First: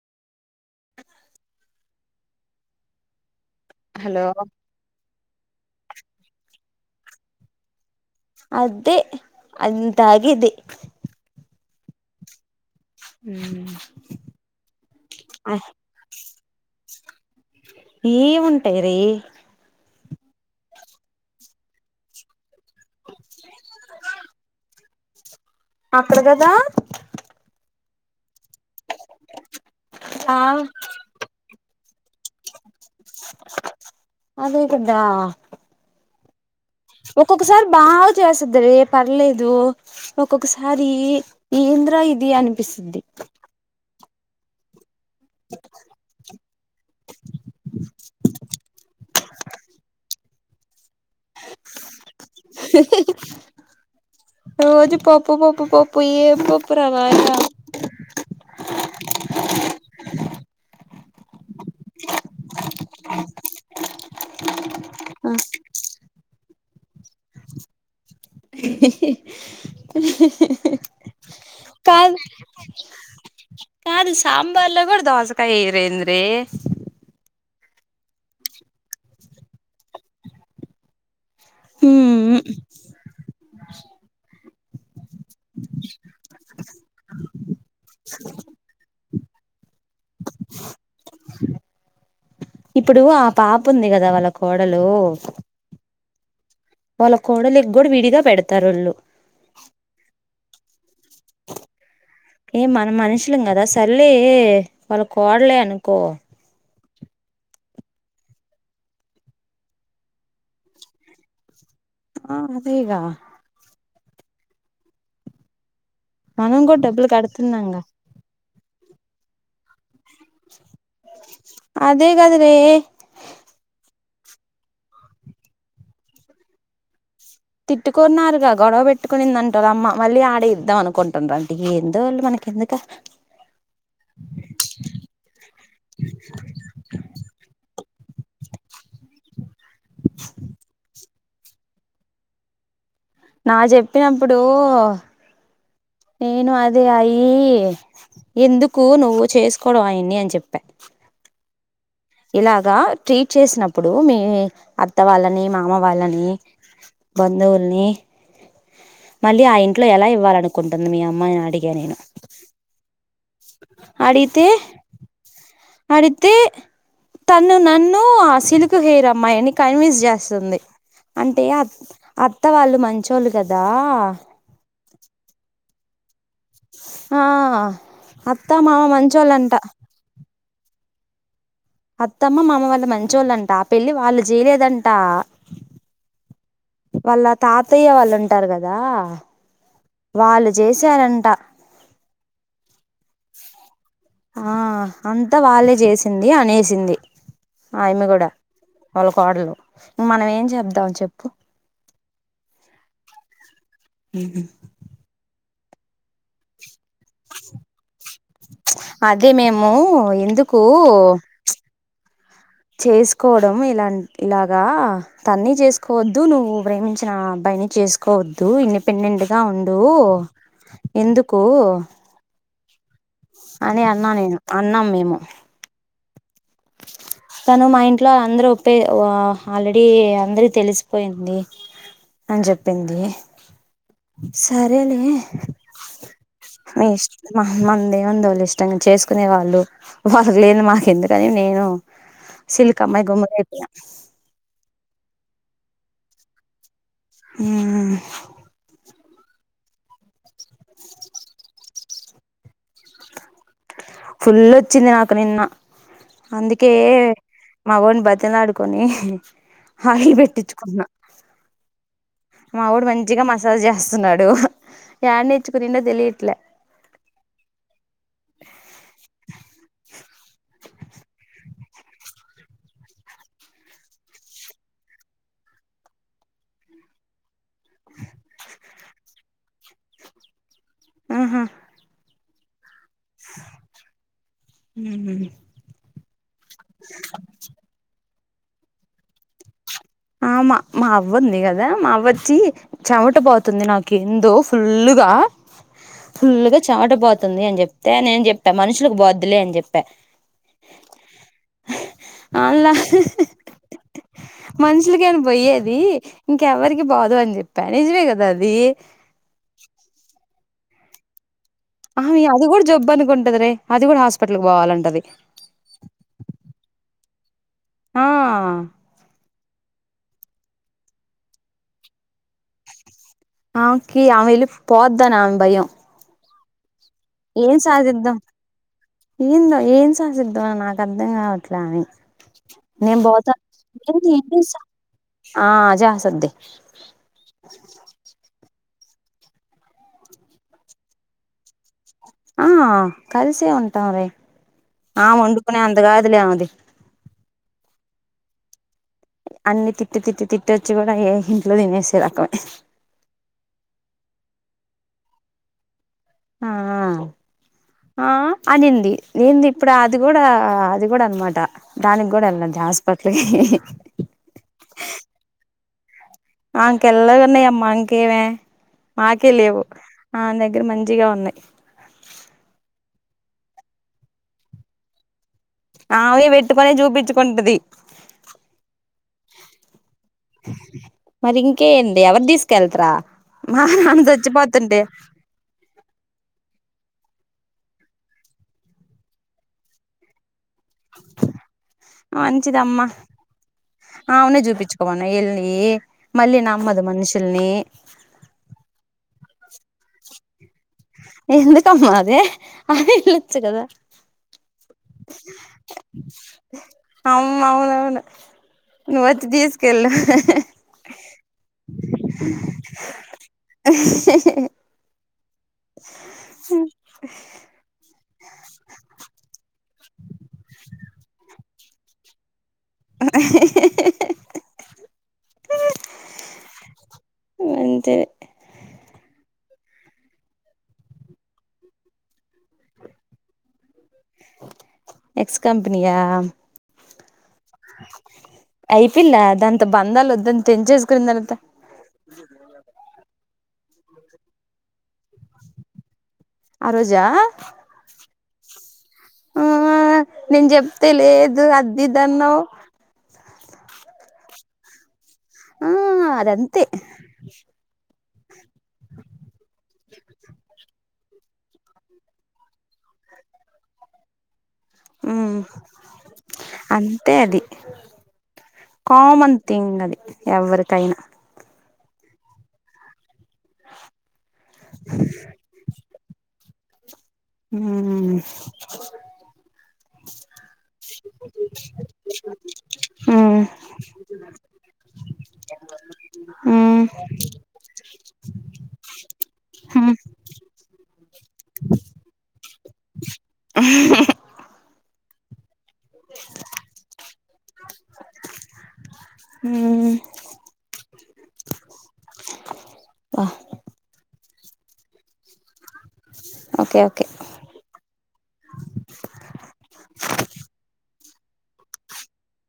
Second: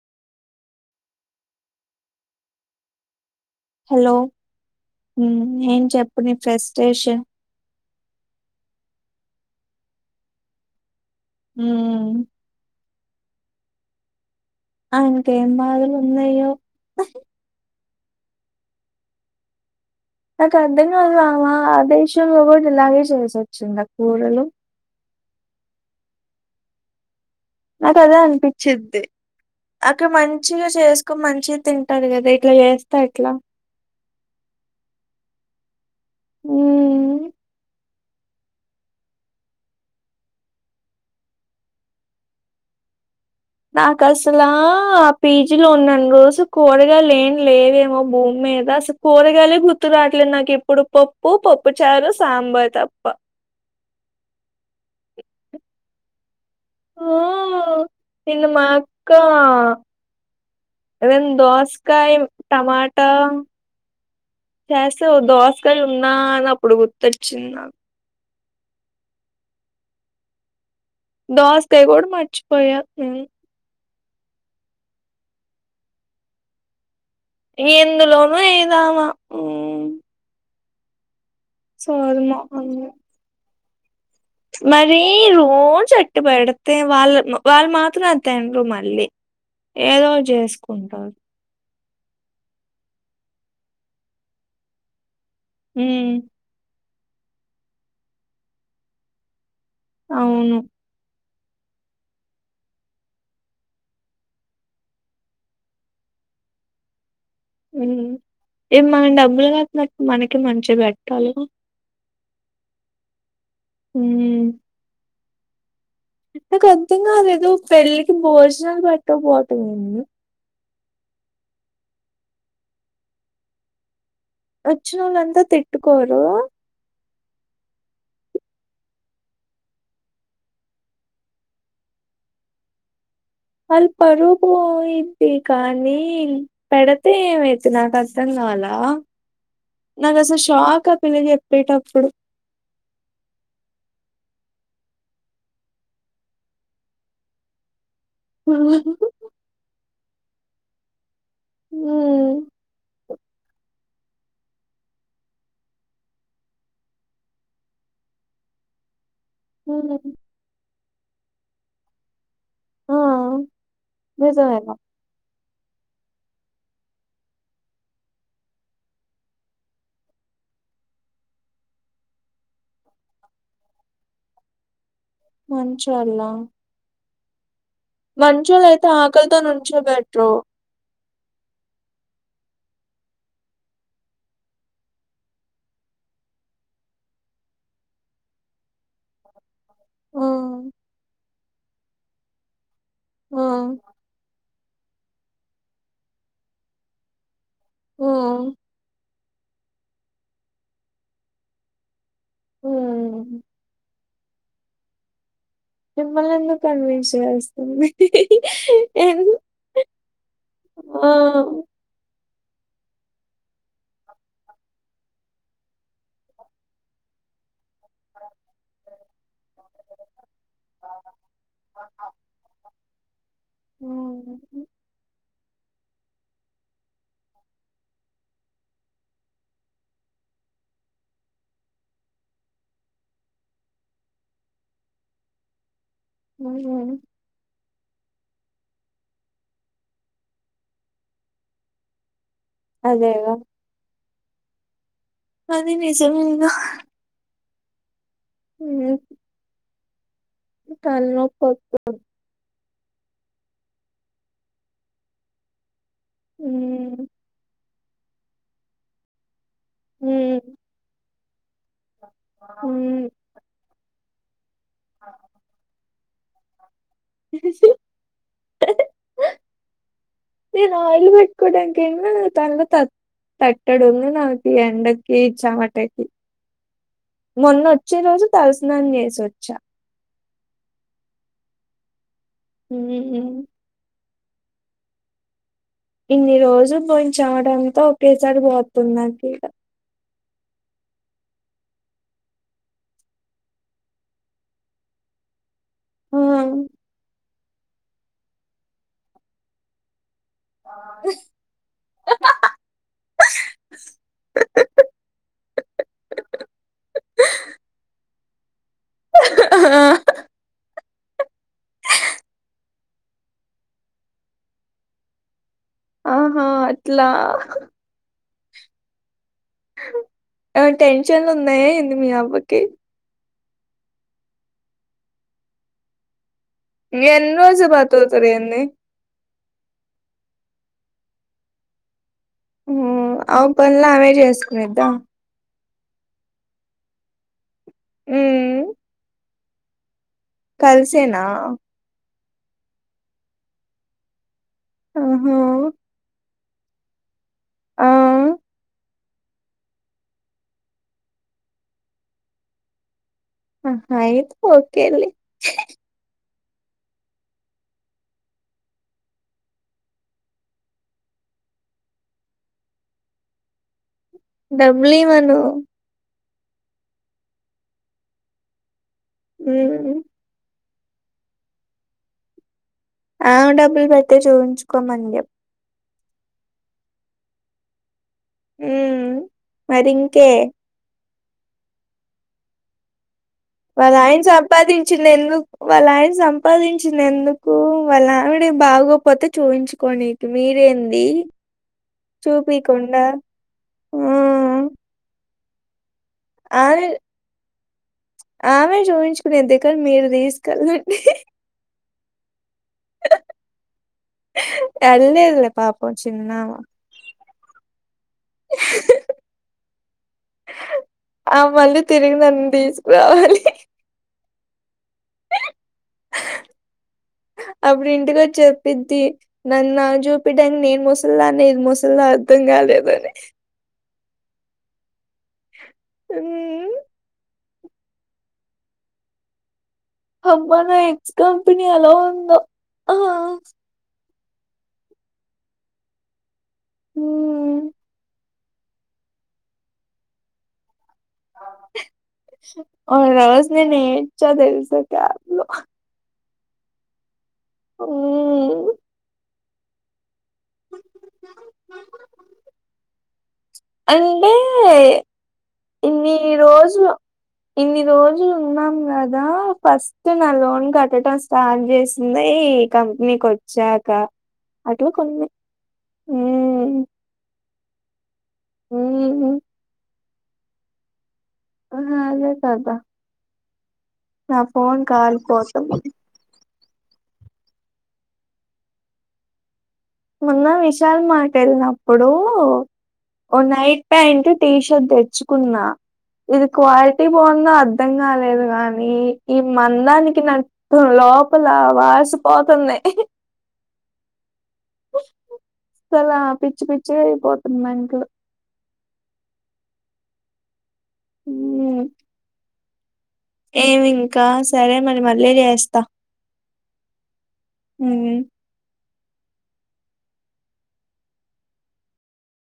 [inaudible] Hello మ్మ్ ఏం చెప్పు నీ ఫ్రస్టేషన్ అదే అంతగిది మ్మ్ మ్మ్ ఆ ఇంకా ఎన్ని రోజులు ఉన్నాయో ఈ ఉంటయి రీ నాకు అర్థం కాదు ఆమ ఆ దేశంలో కూడా ఇలాగే చేసి వచ్చింద కూరలు అక్కడ కదా నాకు అదే అనిపిచిద్ది అక్కడ ఆ మంచిగా చేసుకు మంచిగా తింట టది కదా ఇట్లా చేస్ అదే కద హ్మ్ ఒక్కొక్కసారి బా చేసిద్ది రీ పర్లేదు ఒక్కొక్కసారి ఈ ఈ ఎందిరా ఇది అనిపిస్తుంది నాకసల పీ జీ లో ఉన్నన్ని రోజు కూరగాయలు ఏం లేవేమో భూమి మీద అసలు కూరగాయలే గుర్తు రాట్లే నాకు కెప్పుడు పప్పు పప్పు చారు సాంబార్ తప్ప ప్పు పప్పు పప్పు ఏం పప్ ఆ నిన్న మా అక్క రెన్ దోసకాయ టమాట చేస్తూ దోసగాయలు ఉన్నా అని అప్పుడు గుర్తొచ్చింది దోసకాయ కూడా కాద్ మర్చిపోయా నేను కాద్ సాంబార్లో కూడా దోసకాయ ఎయ్యరు ఏంది రే ఎందులోనూ ఏదామా ఉమ్ సరిమా అన్ మరి రోజు అట్ పెడితే వాళ్ళ వాళ్ళు మాత్రం అది తిండ్రు మళ్ళీ ఏదో చేసుకుంటారు ఇప్పుడు ఆ పాప ఉంది కదా వాళ్ళ కోడలు మ్మ్ వాళ్ళ కోడలికి గుడా విడిగా పెడతారు వోళ్ళు అవును యే మనం మనుషులు కదా సర్లే వాళ్ళ కోడలే అనుకో ఉ యే మనం డబ్బులు కట్టినప్పుడు మనకే మంచిగా గట్టాల. ఆ అదేగా ఊ మనం నాకు కూడా అర్థం డబ్బులు కాలేదు కడుతున్నాంగా పెళ్ళికి భోజనాలు పెట్టకపోవటం ఏంది. అదే కాదా వే వచ్చినొళ్ళంతా తిట్టుకోరు తిట్టుకున్నారుగా గొడవ పెట్టుకునిందంటా అమ్మ మళ్ళీ ఆడే ఇద్దాం అనుకుంటున్నారు అంటా, ఎందో వాళ్ళు మనకి కెందుకా వాళ్ళు పరువు పోయిద్ది కానీ పెడతే ఎమ్ యిద్ది నాకు అర్థం కాలా నాకు అసలు షాక్ పిల్ల చెప్పేటప్పుడు నా చెప్పినప్పుడు నేను అదే అయి ఎందుకు నువ్వు చేసుకోవడం ఆయన్ని అని చెప్పా ఉ ఇలాగా ట్రీట్ చేసినప్పుడు మీ అత్త వాళ్ళని మామ వాళ్ళని బంధువుల్ని మళ్ళీ ఆ ఇంట్లో ఎలా హ్మ్ ఇవ్వాలనుకుంటుంది మీ అమ్మ అని అడిగే నేను. ఆ అడితే నిజమేగా అడితే తను నన్ను సిలుకు హెయిర్ అమ్మాయిని కన్విన్స్ చేస్తది. అంటే అ అత్త వాళ్ళు మంచోళ్ళు కదా మంచోళ్ళ ఆ అత్తా మంచోళ్ళు మామ అయితే ఆకలితో మంచొళ్ళంట నుంచోబెట్రు అత్తమ్మ మామ వాళ్ళు మంచిల్లోంట ఆ పెళ్లి వాళ్ళు చేయలేదంట. వాళ్ళ తాతయ్య వాళ్ళు ఉంటారు కదా వాళ్ళు హ్మ్ చేసారంట. ఓ ఆ అంతా వాళ్ళే చేసింది అనేసింది ఆమ్మే కూడా హ్మ్ వాళ్ళక్ కోడలు ఇంక మనం ఏం చెప్దాం చెప్పు ఊ ఉహు మిమ్మల్ని ఎందుకు కన్విన్స్ చేస్తంది ఎన్ అదే మేము ఎందుకు ఆ చేసుకోవడం ఇలా ఇలాగా తన్ని చేసుకోవద్దు నువ్వు ప్రేమించిన అబ్బాయిని చేసుకోవద్దు ఇండిపెండెంట్గా ఉండు ఎందుకు అని అన్నా హ్మ్. నేను అన్నాం మేము తను మా ఇంట్లో అందరు ఒప్పే ఆల్రెడీ అందరి తెలిసిపోయింది. అని చెప్పింది సరేలే ఉ ఉ మందేముంది వాళ్ళు ఇష్టంగా చేసుకునే వాళ్ళు వాళ్ళ లేని మాకేందుకని నేను శిల్క్ అమ్మాయి గమ్మున అదేగా అయిపోయా అది నిజమేగా ఉ ఉ కళ్ళునొప్పి వత్తాది ఫుల్లొచింది నాకు నిన్న అందుకే హ్మ్. మా వొన్ని బతిమిలాడుకొని ఆయిల్ హ్మ్. పెట్టించుకున్నా. మా వోడు హ్మ్. మంచిగా మసాజ్ చేస్తున్నాడు యాడా నేర్చుకునిన్నో తెలిదు. ట్లా [inaudible] [unintelligible] న నా ఇల్ బట్కుడాంకేమ తనమతాతు తట్టడుంద నవకి ఎండకే ఇచ్చామటకి మొన్న వచ్చే రోజు తలసనాన్ని చేసివొచ్చా ఆహా హ హమ్ ఇన్ని రోజులు పోయించ చమట అంతా ఒకేసారి పోతున్నాడ ఆ మా అవ్వంది కదా మా అవ్వ వచ్చి చెమట పోతుంది నాకు ఎందో ఫుల్ గా ఆ! ఫుల్గా చామట పోతుంది అని చెప్తే నేను చెప్పా మనుషులకు బొద్దులే అని చెప్పా అలా ఎందుకనా పోయేది ఇంకెవరికి బాదు అని చెప్పా నిజమే కదా అది ఆ అది కూడా జబ్బు అనుకుంటది రే అది కూడా హాస్పిటల్ పోవాలంటది ఆహా అట్లా ఆ ఆ టెన్షన్ ఉన్నాయ ఏ మీ అ అవ్వకి అకి అ వెళ పోదుదానేన్ భయంయం ఎన్ని ఏన్ రోజులు సాధిద్దాం బతుకుతరు ఏంది ఏంద ఏన్ సాధద్ద న నా అర్ధం కావట్లే ఆమె నే మ్మ్ ఆమె పనులు ఆమె చేసుకునిద్దా జ సద్దే అ కల్సేనా ఆ కలిసే ఉంటాం ర ఆ ఆహా వండుకునే అంతగాదులేముది ఆ అన్ని తిట్టి తిట్టి తిట్టిచ్చి కూడా ఏ ఇంట్లో తినేసే రకమే ఆ ఆయితే ఓకే లే ఆ ఆ అనింది నేను ఇప్పుడు అది కూడా అది కూడా అనమాట దానికి కూడా వెళ్ళది హాస్పిటల్ డబ్బులు ఇవ్వను ఆంకెళ్ళగాన్నాయ అమ్మా ఇంకేవే మాకే లేవు మ్మ్ ఆ దగ్గర మంచి మంచిగా ఉన్నాయి ఆ డబ్బులు పెడితే చూపించుకోమం ఆవే పెట్టుకొనే చూపించుకుంటది ఉ మరింకే మరి ఇంకేడి ఎవరు తీసుకెళ్తరా వాళ్ళ ఆయన సంపాదించింది ఎందుకు వాళ్ళ ఆయన సంపాదించి వచ్చిన ఎందుకు వాళ్ళ ఆవిడ బాగోపోతే చూపించుకోనినికి మీరేంది మంచిదమ్మా చూపికుండా ఆ ఆమెని చూపించుకోను ఎళ్ళ మళ్ళీ నమ్మదు ఆమె మనుషుల్ని ఆమె చూయించుకునేది మీరు తీసుకెళ్లండి ఎందుకమ్మా అదే ఆ ఇలు వచ్చ కదా వెళ్ళలేదులే పాపం చిన్నామ అవుమ్ అవున అవును నువ్వు వచ్చ తీసుకెళ్ళు ఆ మళ్ళీ తిరిగి నన్ను తీసుకురావాలి [unintelligible] అప్పుడి ఇంటికి చెప్పిద్ది నన్ను చూపిడానికి నేను ముసలిదా నేను ముసలి అధంగాలదనే మ్మ్ అంతే అబ్బానా ఇట్ కంపెనీ ఎలా ఉందో ఎక్స్ కంపెనీయా మ్మ్ అయిపొయిందా దాంతో బంధాలు వొద్దని తెంచేస్ అవరవర్స్ నేనేచ్చ దెల్సా క్లాస్లో ఆరోజా మ్మ్ ఆ నేను చెప్తే లేదు అద్దిదన్నవు అండే ఆ ఇన్ని అదంతే రోజులు ఇన్ని రోజులు ఉన్నాం గదా ఫస్ట్ నా లోన్ కట్టడం స్టార్ట్ చేసింది ఈ కంపెనీ కొచ్చాకా ఉమ్ మ్మ్. అంతే అది మ్మ్. కామన్ థింగ్ అది ఎవ్వరికైనా అహాదే కద నా ఫోన్ కాల్ కోసం ఉమ్ మొన్న విశాల్ మాట్ ఎళ్ళ్ నప్పుడు ఓ ఉమ్ నైట్ ప్యాంట్ టీ షర్ట్ దెచ్చుకున్నా ఇది ఉమ్ క్వాలిటీ బాగుందా గాలేదు గానీ ఈ ఉమ్ మందానికి నక్కు లోపల వాసిపోతుంది ఆ పిచ్చి పిచ్చి గైపోతుందనుకో ఉమ్ ఏమింకా సరే మరి మళ్ళీ చేస్ ఓకే ఓకే ఉమ్. [inaudible]